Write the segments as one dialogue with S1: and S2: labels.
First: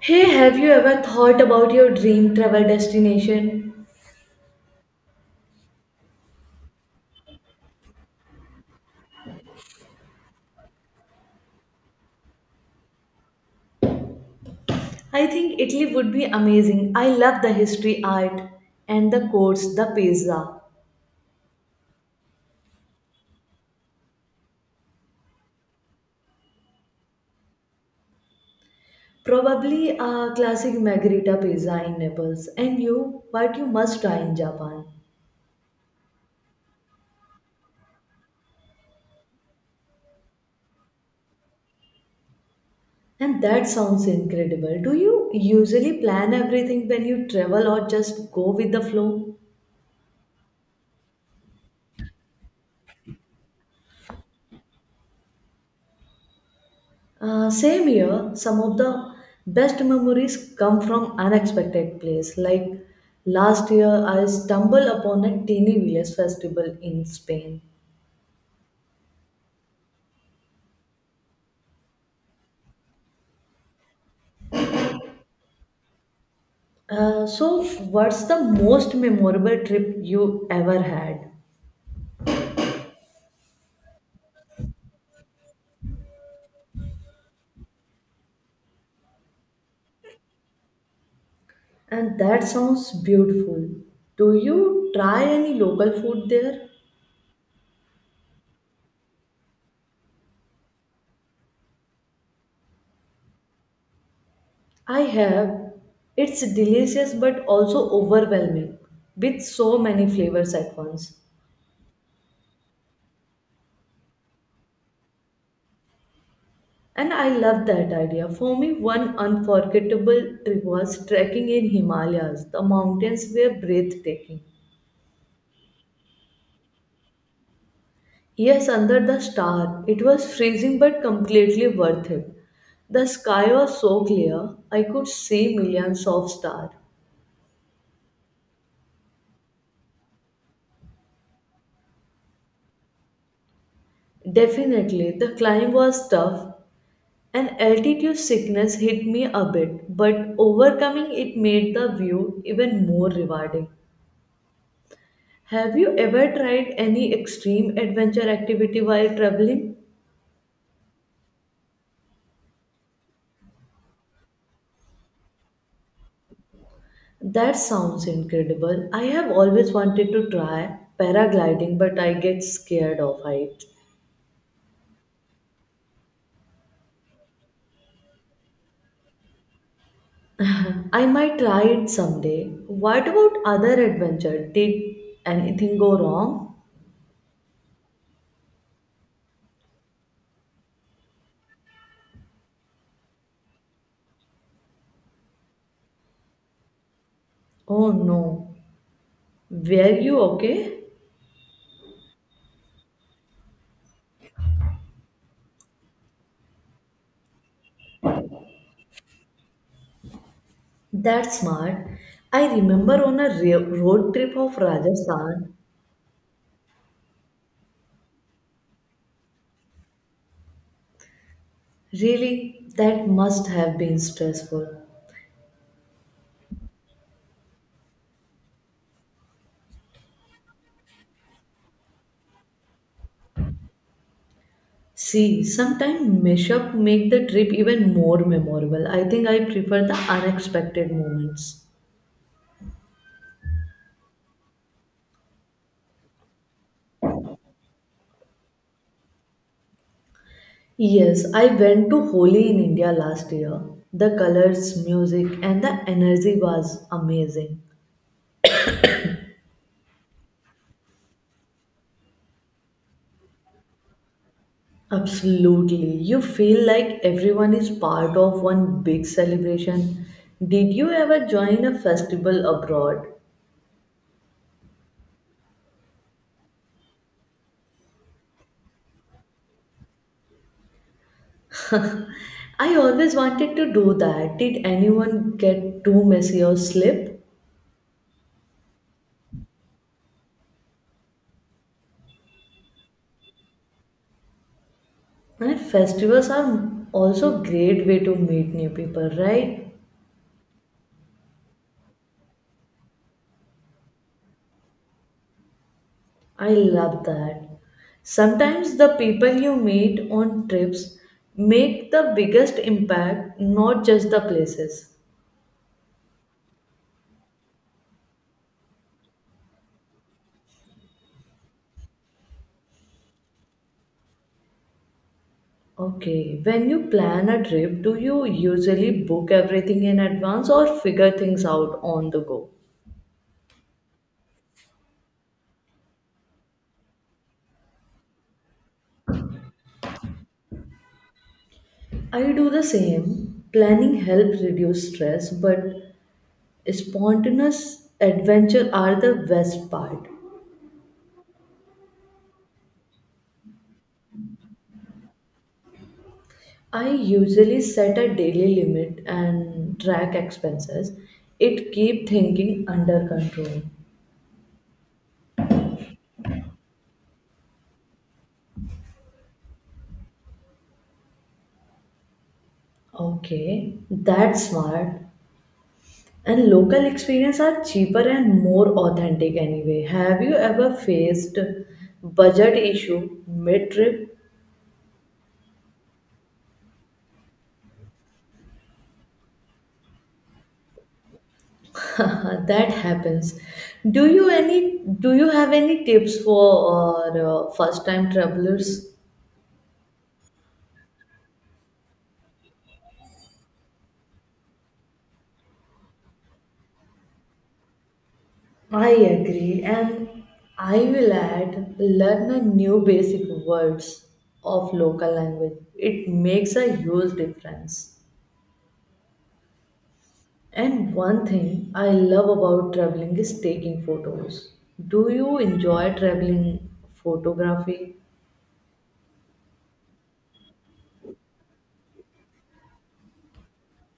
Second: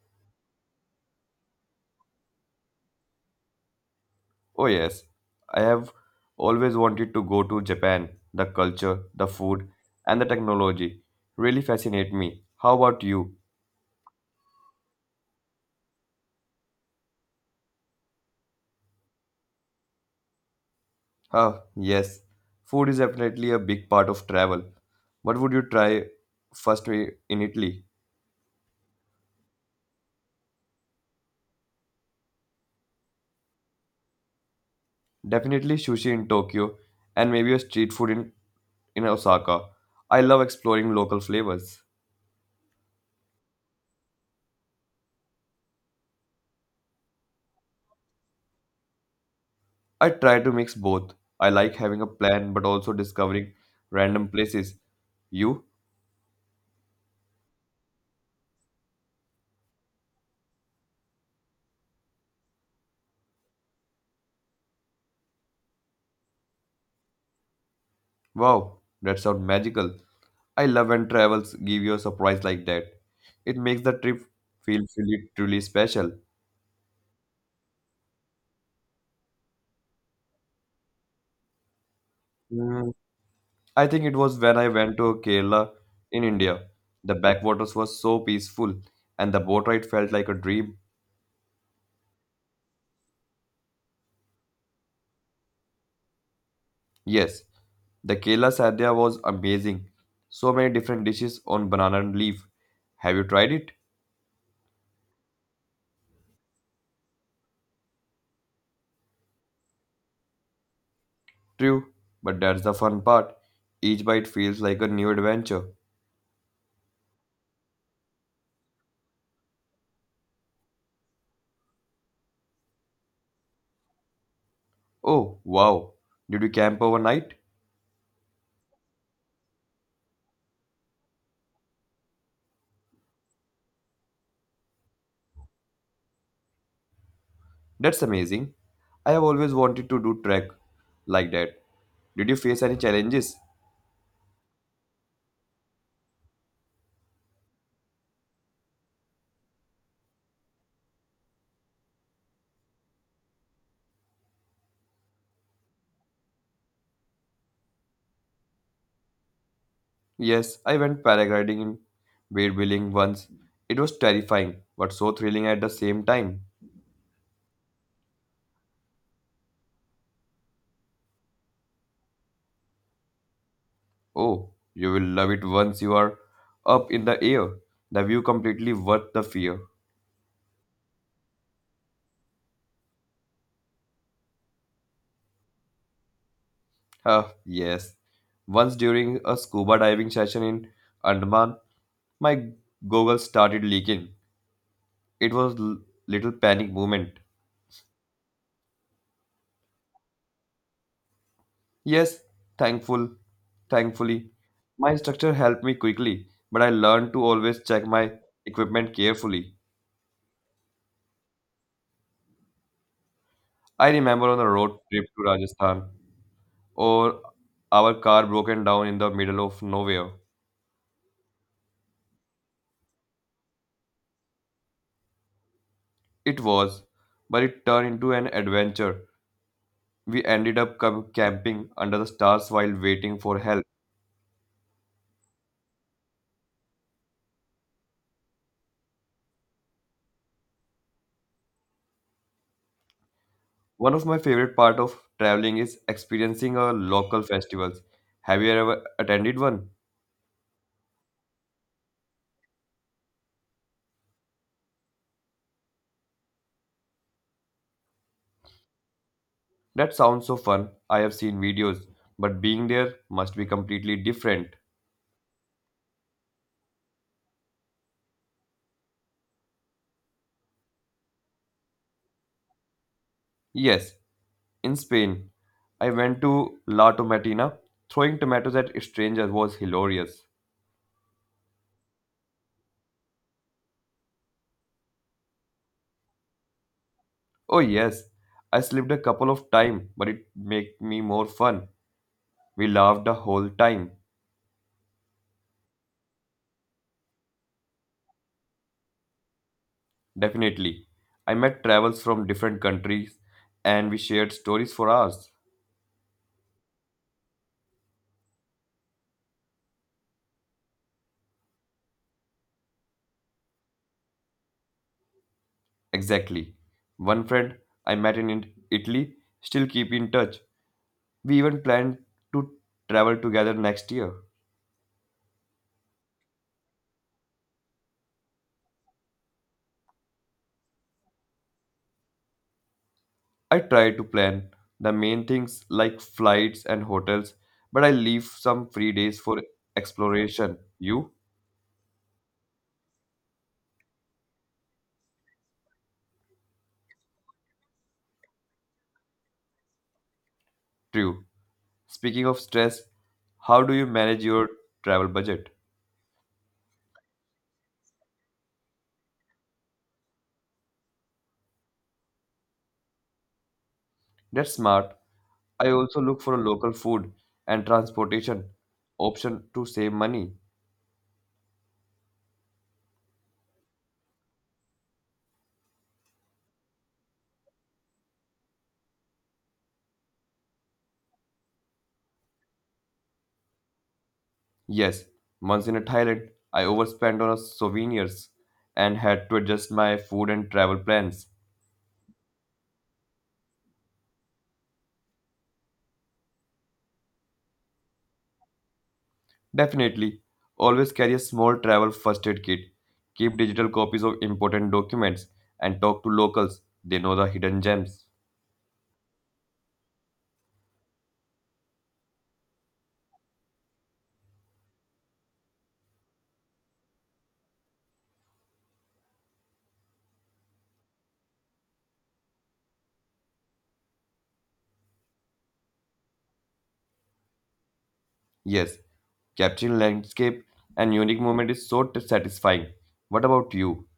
S1: Hey, have you ever thought about your dream travel destination?
S2: Oh, yes. I have always wanted to go to Japan. The culture, the food, and the technology really fascinate me. How about you?
S1: I think Italy would be amazing. I love the history, art, and the courts, the pizza.
S2: Ah, yes. Food is definitely a big part of travel. What would you try first i- in Italy?
S1: Probably a classic margherita pizza in Naples. And you, what you must try in Japan.
S2: Definitely sushi in Tokyo and maybe a street food in Osaka. I love exploring local flavors.
S1: And that sounds incredible. Do you usually plan everything when you travel or just go with the flow?
S2: I try to mix both. I like having a plan but also discovering random places. You?
S1: Same here, some of the best memories come from unexpected place. Like last year, I stumbled upon a teeny village festival in Spain.
S2: Wow, that sounds magical. I love when travels give you a surprise like that. It makes the trip feel truly special.
S1: Uh, so, what's the most memorable trip you ever had?
S2: Mm, I think it was when I went to Kerala in India. The backwaters was so peaceful and the boat ride felt like a dream.
S1: And that sounds beautiful. Do you try any local food there?
S2: Yes, the Kerala sadhya was amazing. So many different dishes on banana and leaf. Have you tried it?
S1: I have. It's delicious but also overwhelming with so many flavors at once.
S2: True, but that's the fun part. Each bite feels like a new adventure.
S1: And I love that idea. For me, one unforgettable trip was trekking in Himalayas. The mountains were breathtaking.
S2: Oh, wow. Did you camp overnight?
S1: Yes, under the star, it was freezing but completely worth it. The sky was so clear, I could see millions of stars.
S2: That's amazing. I have always wanted to do trek like that. Did you face any challenges?
S1: Definitely, the climb was tough and altitude sickness hit me a bit, but overcoming it made the view even more rewarding. Have you ever tried any extreme adventure activity while traveling?
S2: Yes, I went paragliding in Beardwilling once. It was terrifying, but so thrilling at the same time.
S1: That sounds incredible. I have always wanted to try paragliding, but I get scared of heights.
S2: Oh, you will love it once you are up in the air. The view completely worth the fear.
S1: I might try it someday. What about other adventure? Did anything go wrong?
S2: Ah, yes. Once during a scuba diving session in Andaman, my goggles started leaking. It was little panic moment.
S1: Oh no. Were you okay?
S2: Yes, thankful, thankfully. My instructor helped me quickly, but I learned to always check my equipment carefully.
S1: That's smart. I remember on a
S2: I
S1: road
S2: remember
S1: trip
S2: on a
S1: of
S2: road trip to
S1: Rajasthan.
S2: Rajasthan, or our car broken down in the middle of nowhere.
S1: Really, that must have been stressful.
S2: It was, but it turned into an adventure. We ended up camping under the stars while waiting for help.
S1: See, sometimes mashup make the trip even more memorable. I think I prefer the unexpected moments.
S2: One of my favorite part of traveling is experiencing a local festivals. Have you ever attended one?
S1: Yes, I went to Holi in India last year. The colors, music, and the energy was amazing.
S2: That sounds so fun. I have seen videos, but being there must be completely different.
S1: Absolutely. You feel like everyone is part of one big celebration. Did you ever join a festival abroad?
S2: Yes, in Spain, I went to La Tomatina. Throwing tomatoes at strangers was hilarious.
S1: I always wanted to do that. Did anyone get too messy or slip?
S2: Oh yes, I slipped a couple of times, but it made me more fun. We laughed the whole time.
S1: And festivals are also great way to meet new people, right?
S2: Definitely. I met travels from different countries and we shared stories for hours.
S1: I love that. Sometimes the people you meet on trips make the biggest impact, not just the places.
S2: Exactly. One friend I met in Italy still keep in touch. We even planned to travel together next year.
S1: Okay, when you plan a trip, do you usually book everything in advance or figure things out on the go?
S2: I try to plan the main things like flights and hotels, but I leave some free days for exploration. You?
S1: I do the same. Planning helps reduce stress, but spontaneous adventure are the best part.
S2: True. Speaking of stress, how do you manage your travel budget?
S1: I usually set a daily limit and track expenses. It keep thinking under control.
S2: That's smart. I also look for a local food and transportation option to save money.
S1: Okay, that's smart. And local experience are cheaper and more authentic anyway. Have you ever faced budget issue mid trip?
S2: Yes, once in a Thailand, I overspent on a souvenirs and had to adjust my food and travel plans.
S1: That happens. Do you have any tips for first time travelers?
S2: Definitely. Always carry a small travel first aid kit. Keep digital copies of important documents and talk to locals. They know the hidden gems.
S1: I agree, and I will add learn a new basic words of local language. It makes a huge difference. And one thing I love about traveling is taking photos. Do you enjoy traveling photography?
S2: Yes, capturing landscape and unique moment is so satisfying. What about you?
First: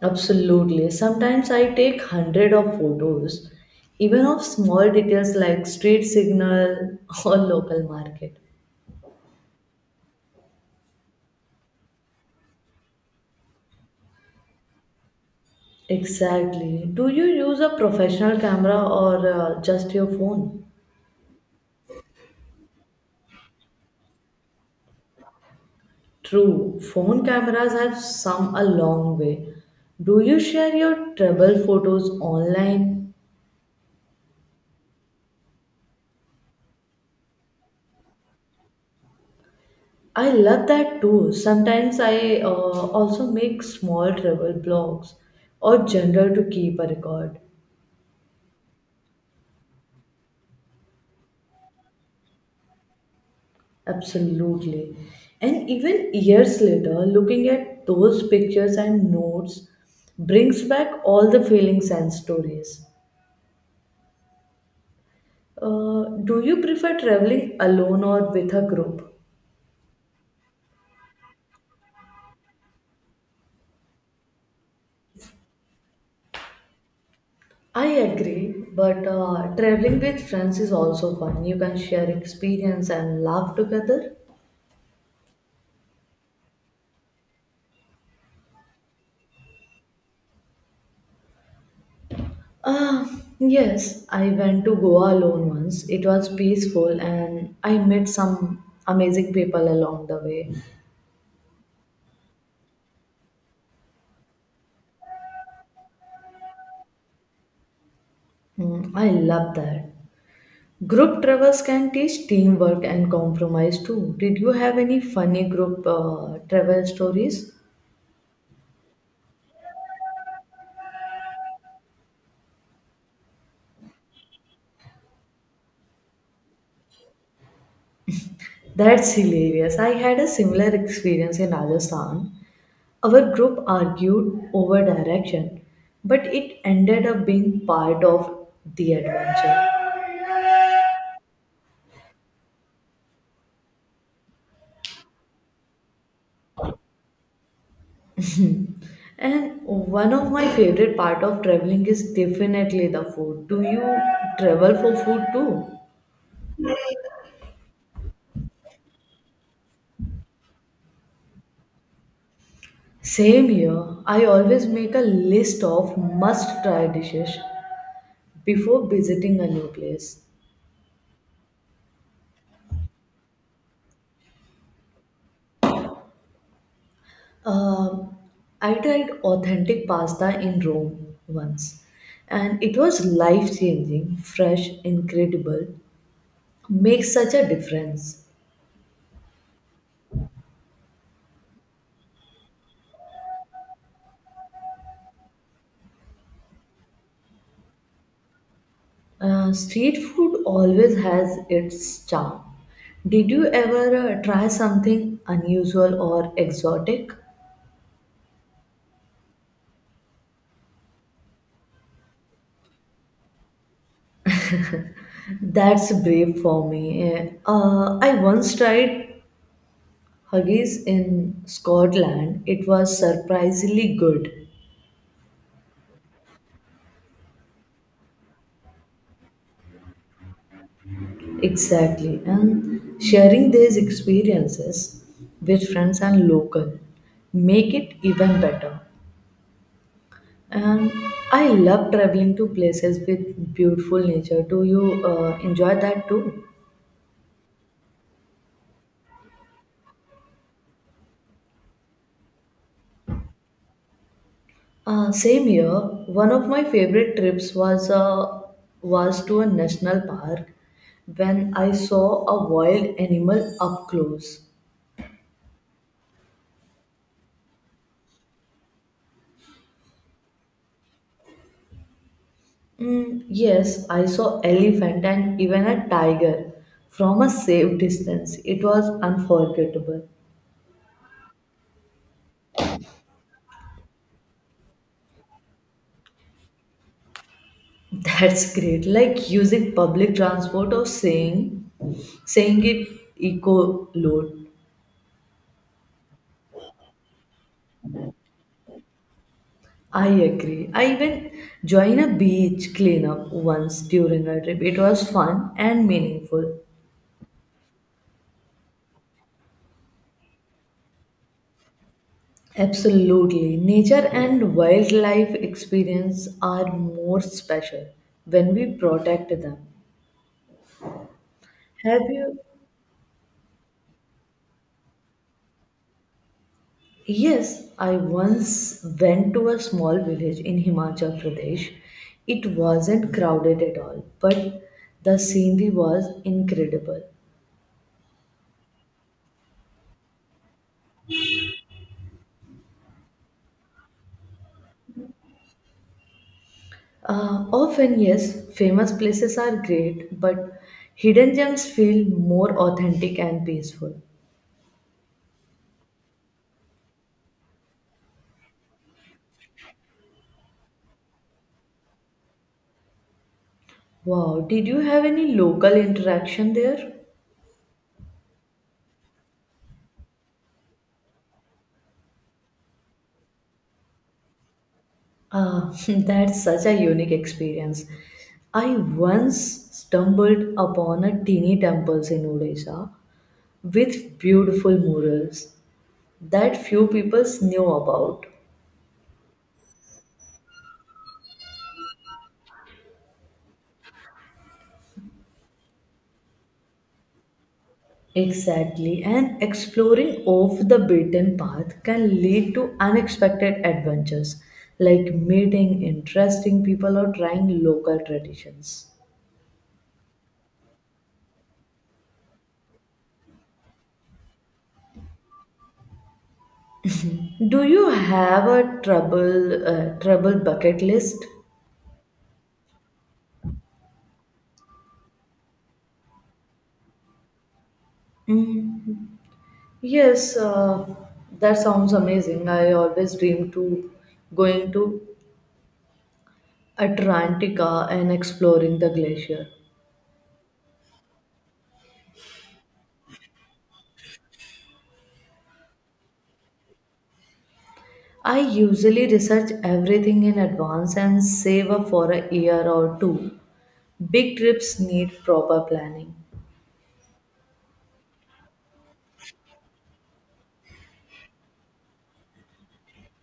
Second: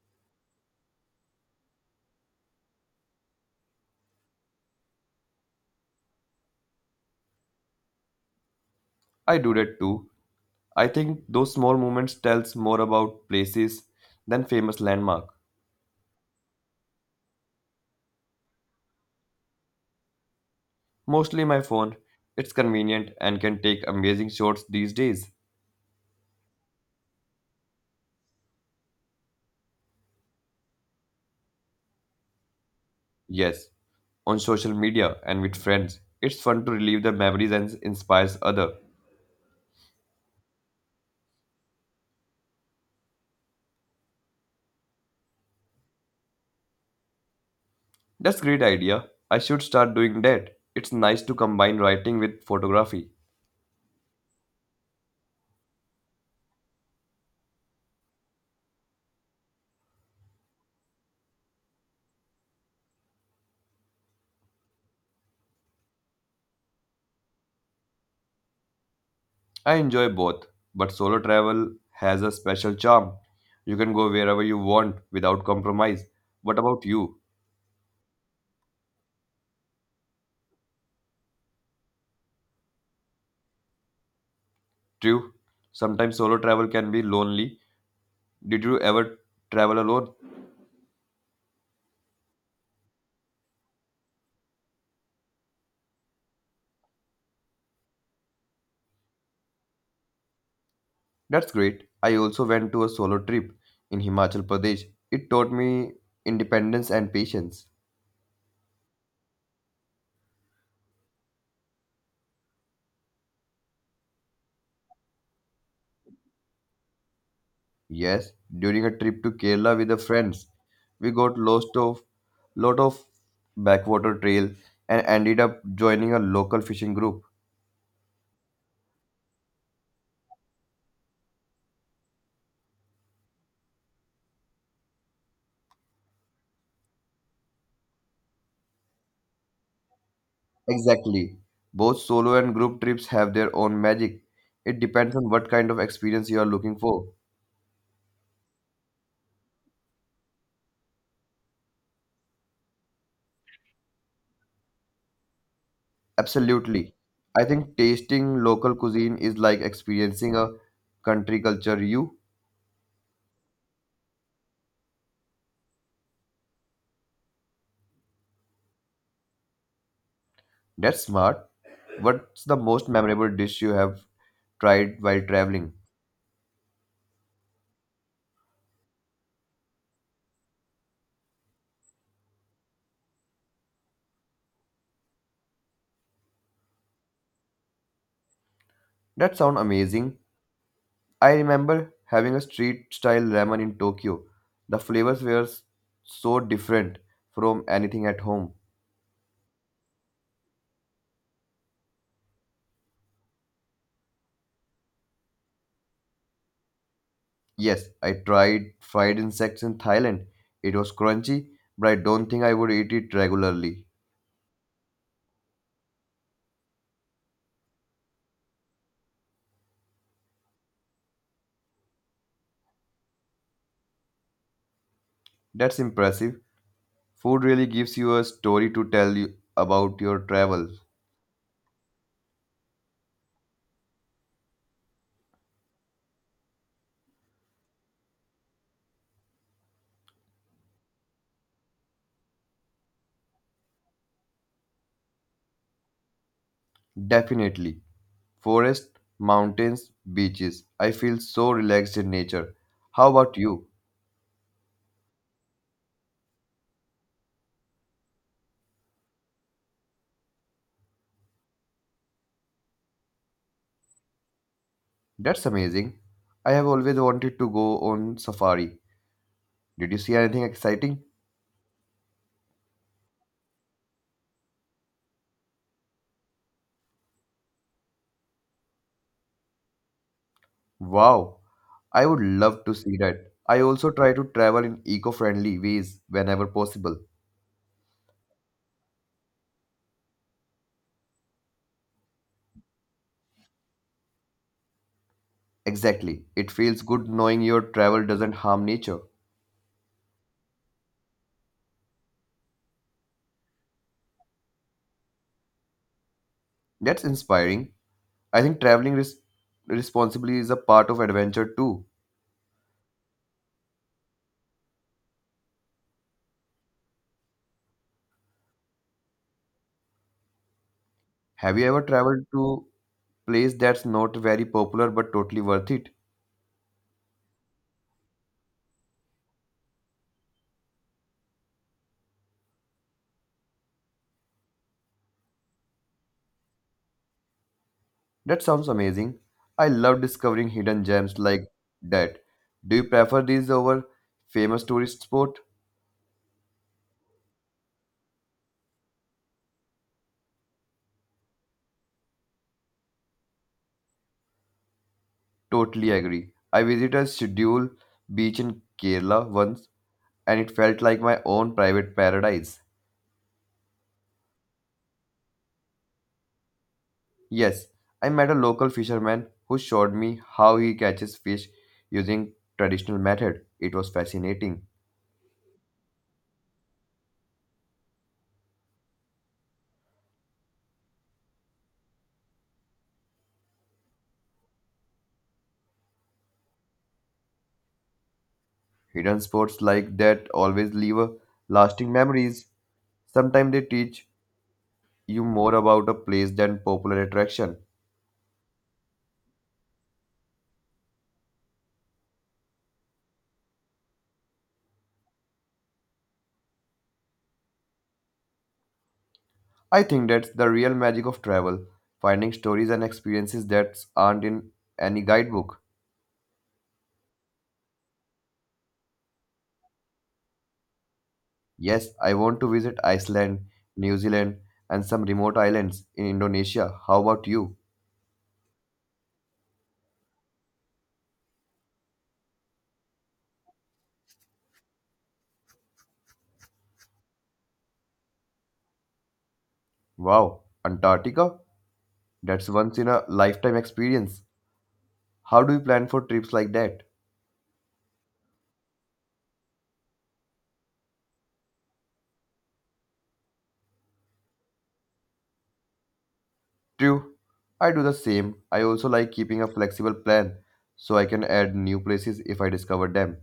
S1: Absolutely. Sometimes I take hundred of photos, even of small details like street signal or local market.
S2: I do that too. I think those small moments tells more about places than famous landmark.
S1: Exactly. Do you use a professional camera or just your phone?
S2: Mostly my phone. It's convenient and can take amazing shots these days.
S1: True. Phone cameras have come a long way. Do you share your travel photos online?
S2: Yes, on social media and with friends. It's fun to relive the memories and inspires other.
S1: I love that too. Sometimes I also make small travel blogs or journal to keep a record.
S2: That's great idea. I should start doing that. It's nice to combine writing with photography.
S1: Absolutely. And even years later, looking at those pictures and notes brings back all the feelings and stories. Do you prefer traveling alone or with a group?
S2: I enjoy both, but solo travel has a special charm. You can go wherever you want without compromise. What about you?
S1: I agree, but traveling with friends is also fun. You can share experience and laugh together.
S2: True. Sometimes solo travel can be lonely. Did you ever travel alone?
S1: Ah, yes, I went to Goa alone once. It was peaceful and I met some amazing people along the way.
S2: That's great. I also went to a solo trip in Himachal Pradesh. It taught me independence and patience.
S1: Mm, I love that. Group travels can teach teamwork and compromise too. Did you have any funny group travel stories?
S2: Yes, during a trip to Kerala with the friends, we got lost of lot of backwater trail and ended up joining a local fishing group.
S1: That's hilarious. I had a similar experience in Rajasthan. Our group argued over direction, but it ended up being part of the adventure.
S2: Exactly. Both solo and group trips have their own magic. It depends on what kind of experience you are looking for.
S1: And one of my favorite part of traveling is definitely the food. Do you travel for food too?
S2: Absolutely. I think tasting local cuisine is like experiencing a country culture you.
S1: Same here. I always make a list of must try dishes before visiting a new place.
S2: That's smart. What's the most memorable dish you have tried while traveling?
S1: Um, I tried authentic pasta in Rome once, and it was life changing, fresh, incredible. Makes such a difference.
S2: That sounds amazing. I remember having a street style ramen in Tokyo. The flavors were so different from anything at home.
S1: Street food always has its charm. Did you ever try something unusual or exotic?
S2: Yes, I tried fried insects in Thailand. It was crunchy, but I don't think I would eat it regularly.
S1: That's brave for me. I once tried haggis in Scotland. It was surprisingly good.
S2: That's impressive. Food really gives you a story to tell you about your travels.
S1: Exactly. And sharing these experiences with friends and local make it even better. And I love traveling to places with beautiful nature. Do you enjoy that too?
S2: Definitely. Forests, mountains, beaches. I feel so relaxed in nature. How about you?
S1: Same here. One of my favorite trips was was to a national park when I saw a wild animal up close.
S2: That's amazing. I have always wanted to go on safari. Did you see anything exciting?
S1: Mm, yes, I saw elephant and even a tiger from a safe distance. It was unforgettable.
S2: Wow, I would love to see that. I also try to travel in eco-friendly ways whenever possible.
S1: That's great. Like using public transport or saying it eco load.
S2: Exactly. It feels good knowing your travel doesn't harm nature.
S1: I agree. I even joined a beach cleanup once during a trip. It was fun and meaningful.
S2: That's inspiring. I think traveling responsibly is a part of adventure too.
S1: Absolutely. Nature and wildlife experience are more special when we protect them.
S2: Have you ever
S1: Have
S2: traveled
S1: you.
S2: to place that's not very popular but totally worth it?
S1: Yes, I once went to a small village in Himachal Pradesh. It wasn't crowded at all, but the scenery was incredible.
S2: That sounds amazing. I love discovering hidden gems like that. Do you prefer these over famous tourist spot?
S1: Often, yes, famous places are great, but hidden gems feel more authentic and peaceful.
S2: Totally agree. I visited Schedule Beach in Kerala once and it felt like my own private paradise.
S1: Wow, did you have any local interaction there?
S2: Yes, I met a local fisherman who showed me how he catches fish using traditional method. It was fascinating.
S1: Ah, that's such a unique experience. I once stumbled upon a teeny temple in Odisha with beautiful murals that few people knew about.
S2: Hidden sports like that always leave a lasting memories. Sometimes they teach you more about a place than popular attraction.
S1: Exactly, and exploring off the beaten path can lead to unexpected adventures like meeting interesting people or trying local traditions.
S2: I think that's the real magic of travel, finding stories and experiences that aren't in any guidebook.
S1: Do you have a trouble trouble bucket list?
S2: Yes, I want to visit Iceland, New Zealand, and some remote islands in Indonesia. How about you?
S1: Mm, Yes, that sounds amazing. I always dream to going to Antarctica and exploring the glacier.
S2: Wow, Antarctica? That's once in a lifetime experience. How do you plan for trips like that?
S1: I usually research everything in advance and save up for a year or two. Big trips need proper planning.
S2: True, I do the same. I also like keeping a flexible plan so I can add new places if I discover them.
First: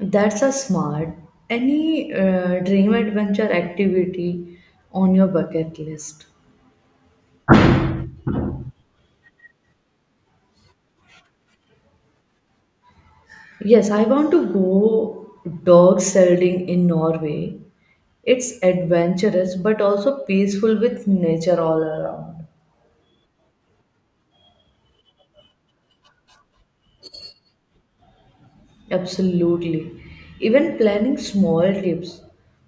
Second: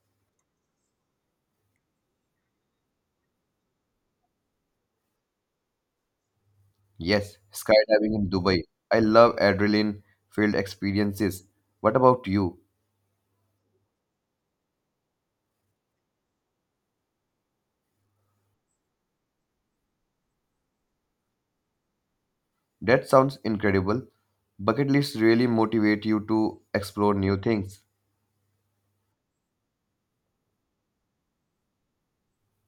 S1: That's a smart. Any dream adventure activity on your bucket list?
S2: Yes, skydiving in Dubai. I love adrenaline filled experiences. What about you?
S1: Yes, I want to go dog sledding in Norway. It's adventurous but also peaceful with nature all around.
S2: That sounds incredible. Bucket lists really motivate you to explore new things.
S1: Absolutely. Even planning small trips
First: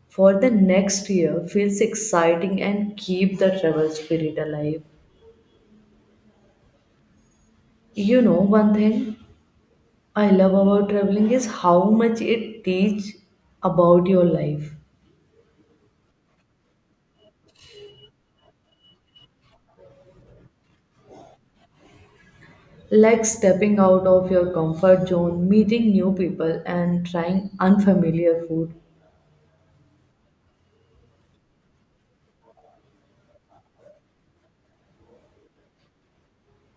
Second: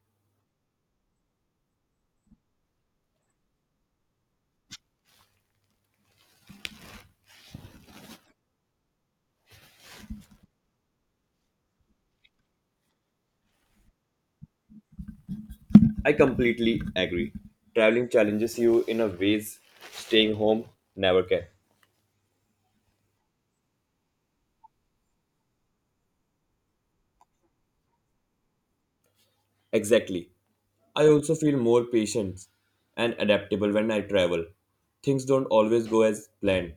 S1: for the next year feels exciting and keep the travel spirit alive. You know, one thing I love about traveling is how much it teach about your life.
S2: I completely agree. Traveling challenges you in a ways staying home never can.
S1: Like stepping out of your comfort zone, meeting new people and trying unfamiliar food.
S2: Exactly. I also feel more patient and adaptable when I travel. Things don't always go as planned.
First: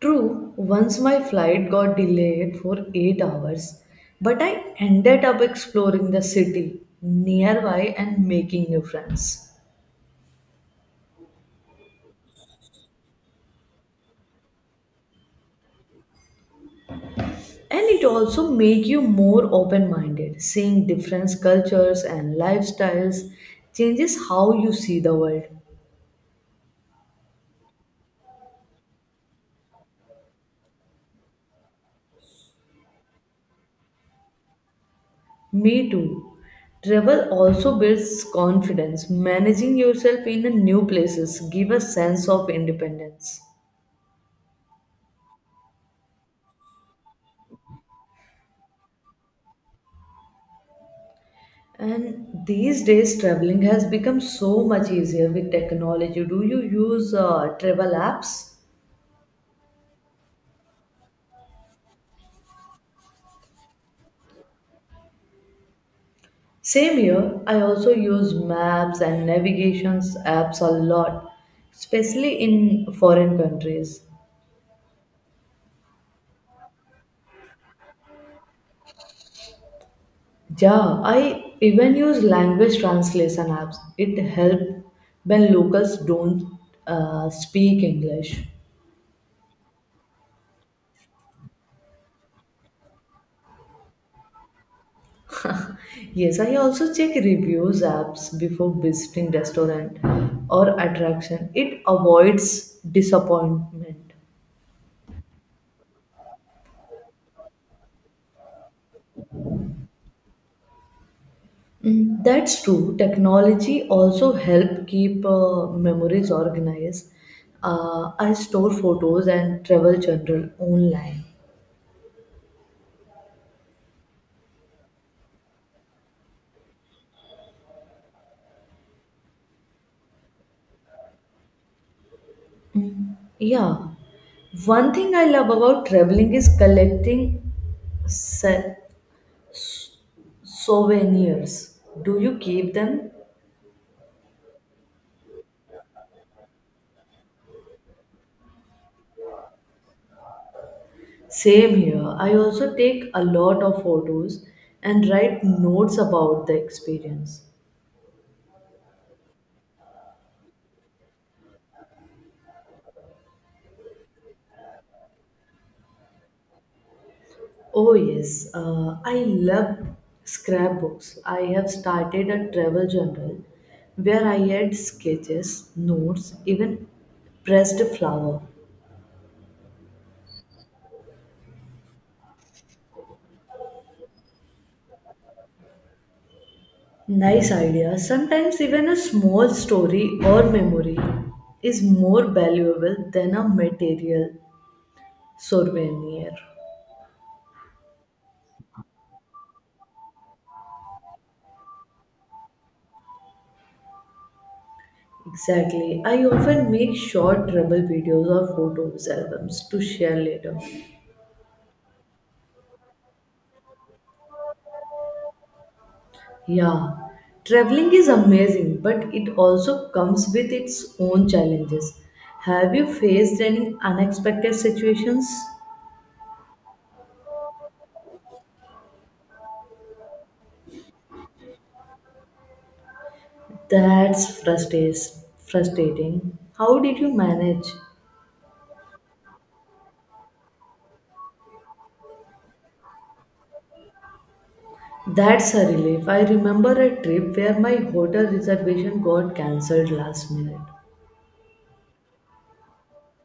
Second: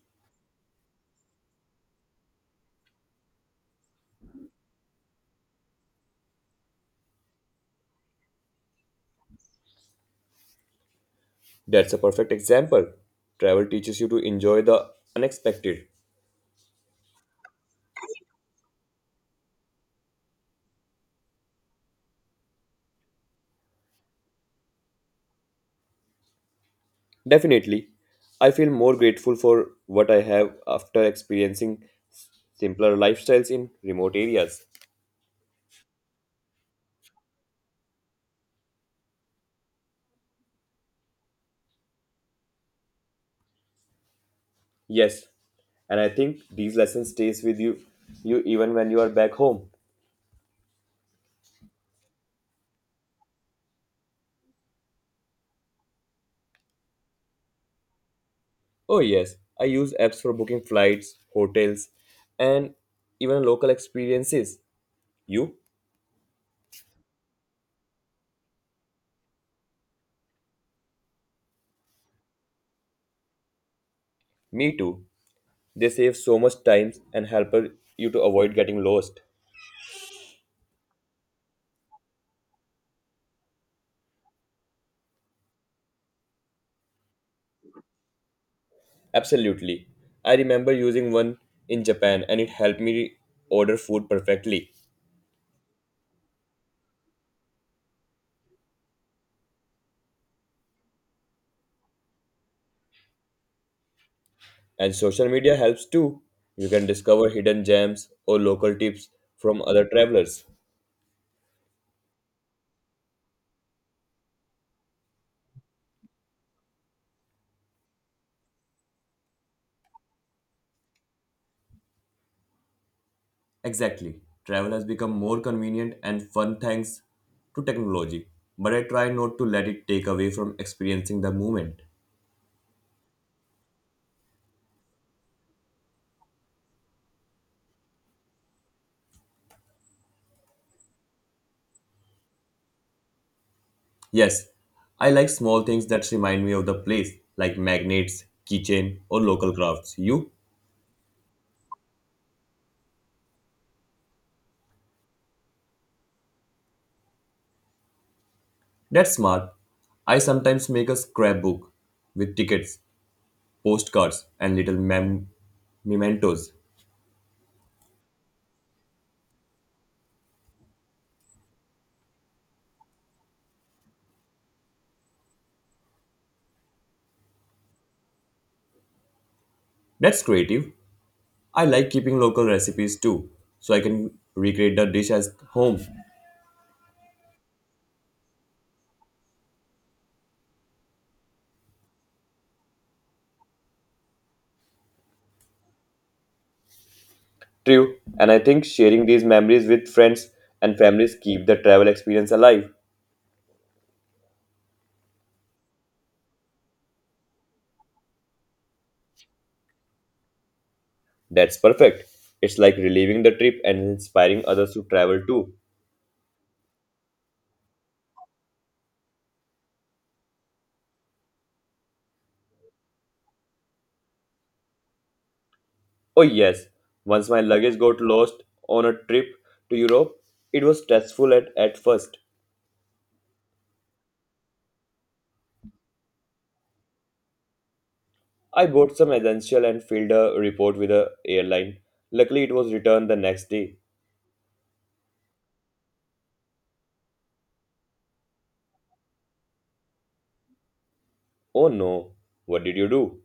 S1: True, once my flight got delayed for 8 hours, but I ended up exploring the city nearby and making new friends.
S2: That's a perfect example. Travel teaches you to enjoy the unexpected.
S1: And it also make you more open-minded, seeing different cultures and lifestyles changes how you see the world.
S2: Definitely, I feel more grateful for what I have after experiencing simpler lifestyles in remote areas.
S1: Me too. Travel also builds confidence. Managing yourself in a new places give a sense of independence.
S2: Yes, and I think these lessons stays with you, you even when you are back home.
S1: And these days, traveling has become so much easier with technology. Do you use travel apps?
S2: Oh, yes, and even local experiences you
S1: Same here, I also use maps and navigations apps a lot, especially in foreign countries.
S2: do and help you to avoid getting lost.
S1: Yeah, I even use language translation apps. It helps when locals don't speak English.
S2: Absolutely, I remember using one in Japan, and it helped me order food perfectly.
S1: Yes, I also check reviews apps before visiting restaurant or attraction. It avoids disappointment.
S2: And social media helps too. You can discover hidden gems or local tips from other travelers.
S1: Mm. That's true. Technology also help keep memories organized. I store photos and travel journal online.
S2: Exactly. Travel has become more convenient and fun thanks to technology, but I try not to let it take away from experiencing the moment.
S1: Yeah. One thing I love about traveling is collecting se- s- souvenirs. Do you keep them?
S2: Yes, I like small things that remind me of the place, like magnets, keychain, or local crafts. You?
S1: Same here. I also take a lot of photos and write notes about the experience.
S2: That's smart. I sometimes make a scrapbook with tickets, postcards, and little mementos.
S1: Oh, yes, I love scrapbooks. I have started a travel journal where I add sketches, notes, even pressed flower.
S2: That's creative. I like keeping local recipes too, so I can recreate the dish at home.
S1: Nice idea. Sometimes even a small story or memory is more valuable than a material souvenir.
S2: True, and I think sharing these memories with friends and families keep the travel experience alive.
S1: Exactly. I often make short travel videos or photos albums to share later.
S2: That's perfect. It's like reliving the trip and inspiring others to travel too.
S1: Yeah, traveling is amazing, but it also comes with its own challenges. Have you faced any unexpected situations?
S2: Oh yes, once my luggage got lost on a trip to Europe, it was stressful at first.
S1: That's frustrating. How did you manage?
S2: I bought some essential and filled a report with the airline. Luckily it was returned the next day.
S1: That's a relief. I remember a trip where my hotel reservation got cancelled last minute.
S2: Oh no, what did you do?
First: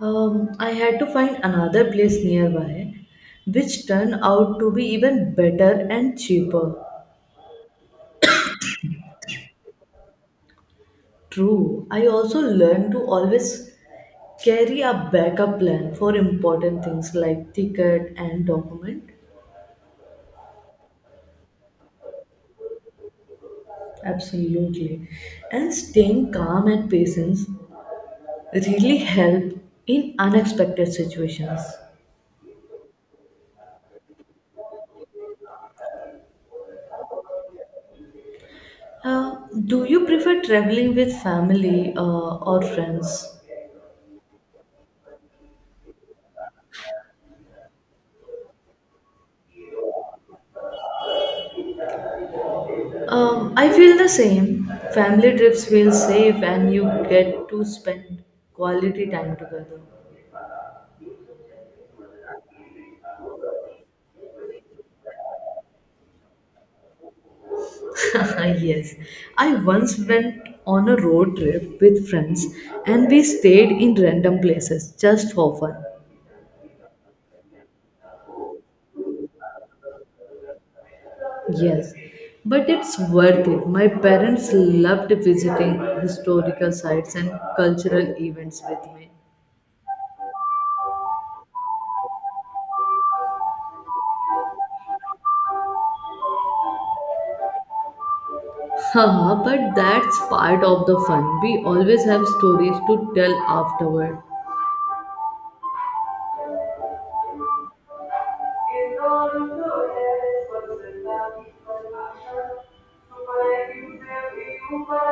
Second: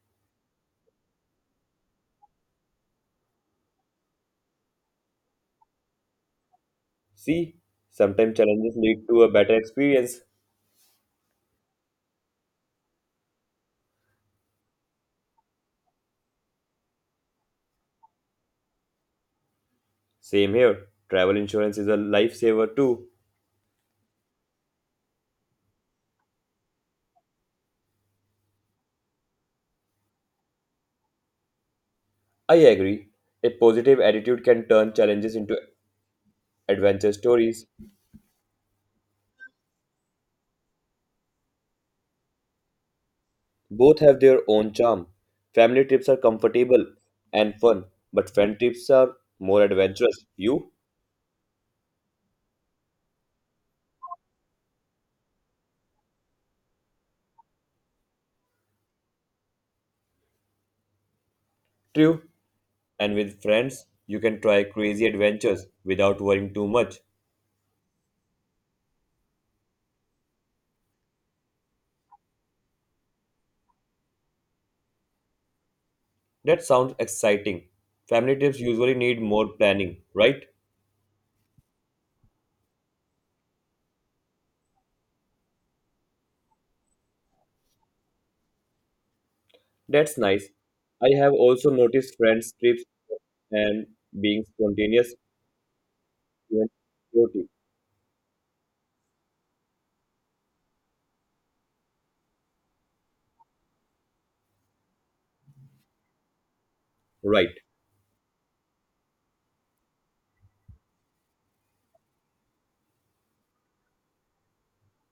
S1: I had to find another place nearby, which turned out to be even better and cheaper.
S2: See, sometimes challenges lead to a better experience.
S1: True, I also learned to always carry a backup plan for important things like ticket and document.
S2: Same here. Travel insurance is a lifesaver too.
S1: Absolutely. And staying calm and patience really help in unexpected situations.
S2: I agree. A positive attitude can turn challenges into adventure stories.
S1: Uh, do you prefer traveling with family or friends?
S2: Both have their own charm. Family trips are comfortable and fun, but friend trips are more adventurous. You?
S1: I feel the same. Family trips feel safe and you get to spend quality time together.
S2: True. And with friends, you can try crazy adventures without worrying too much.
S1: Yes. I once went on a road trip with friends and we stayed in random places just for fun.
S2: That sounds exciting. Family trips usually need more planning, right?
S1: Yes. But it's worth it. My parents loved visiting historical sites and cultural events with me.
S2: That's nice. I have also noticed friends' trips and being spontaneous, even chaotic.
S1: Haha, but that's part of the fun. We always have stories to tell afterward.
S2: Right.
S1: In all of the ways, what's the love for my heart? For my you,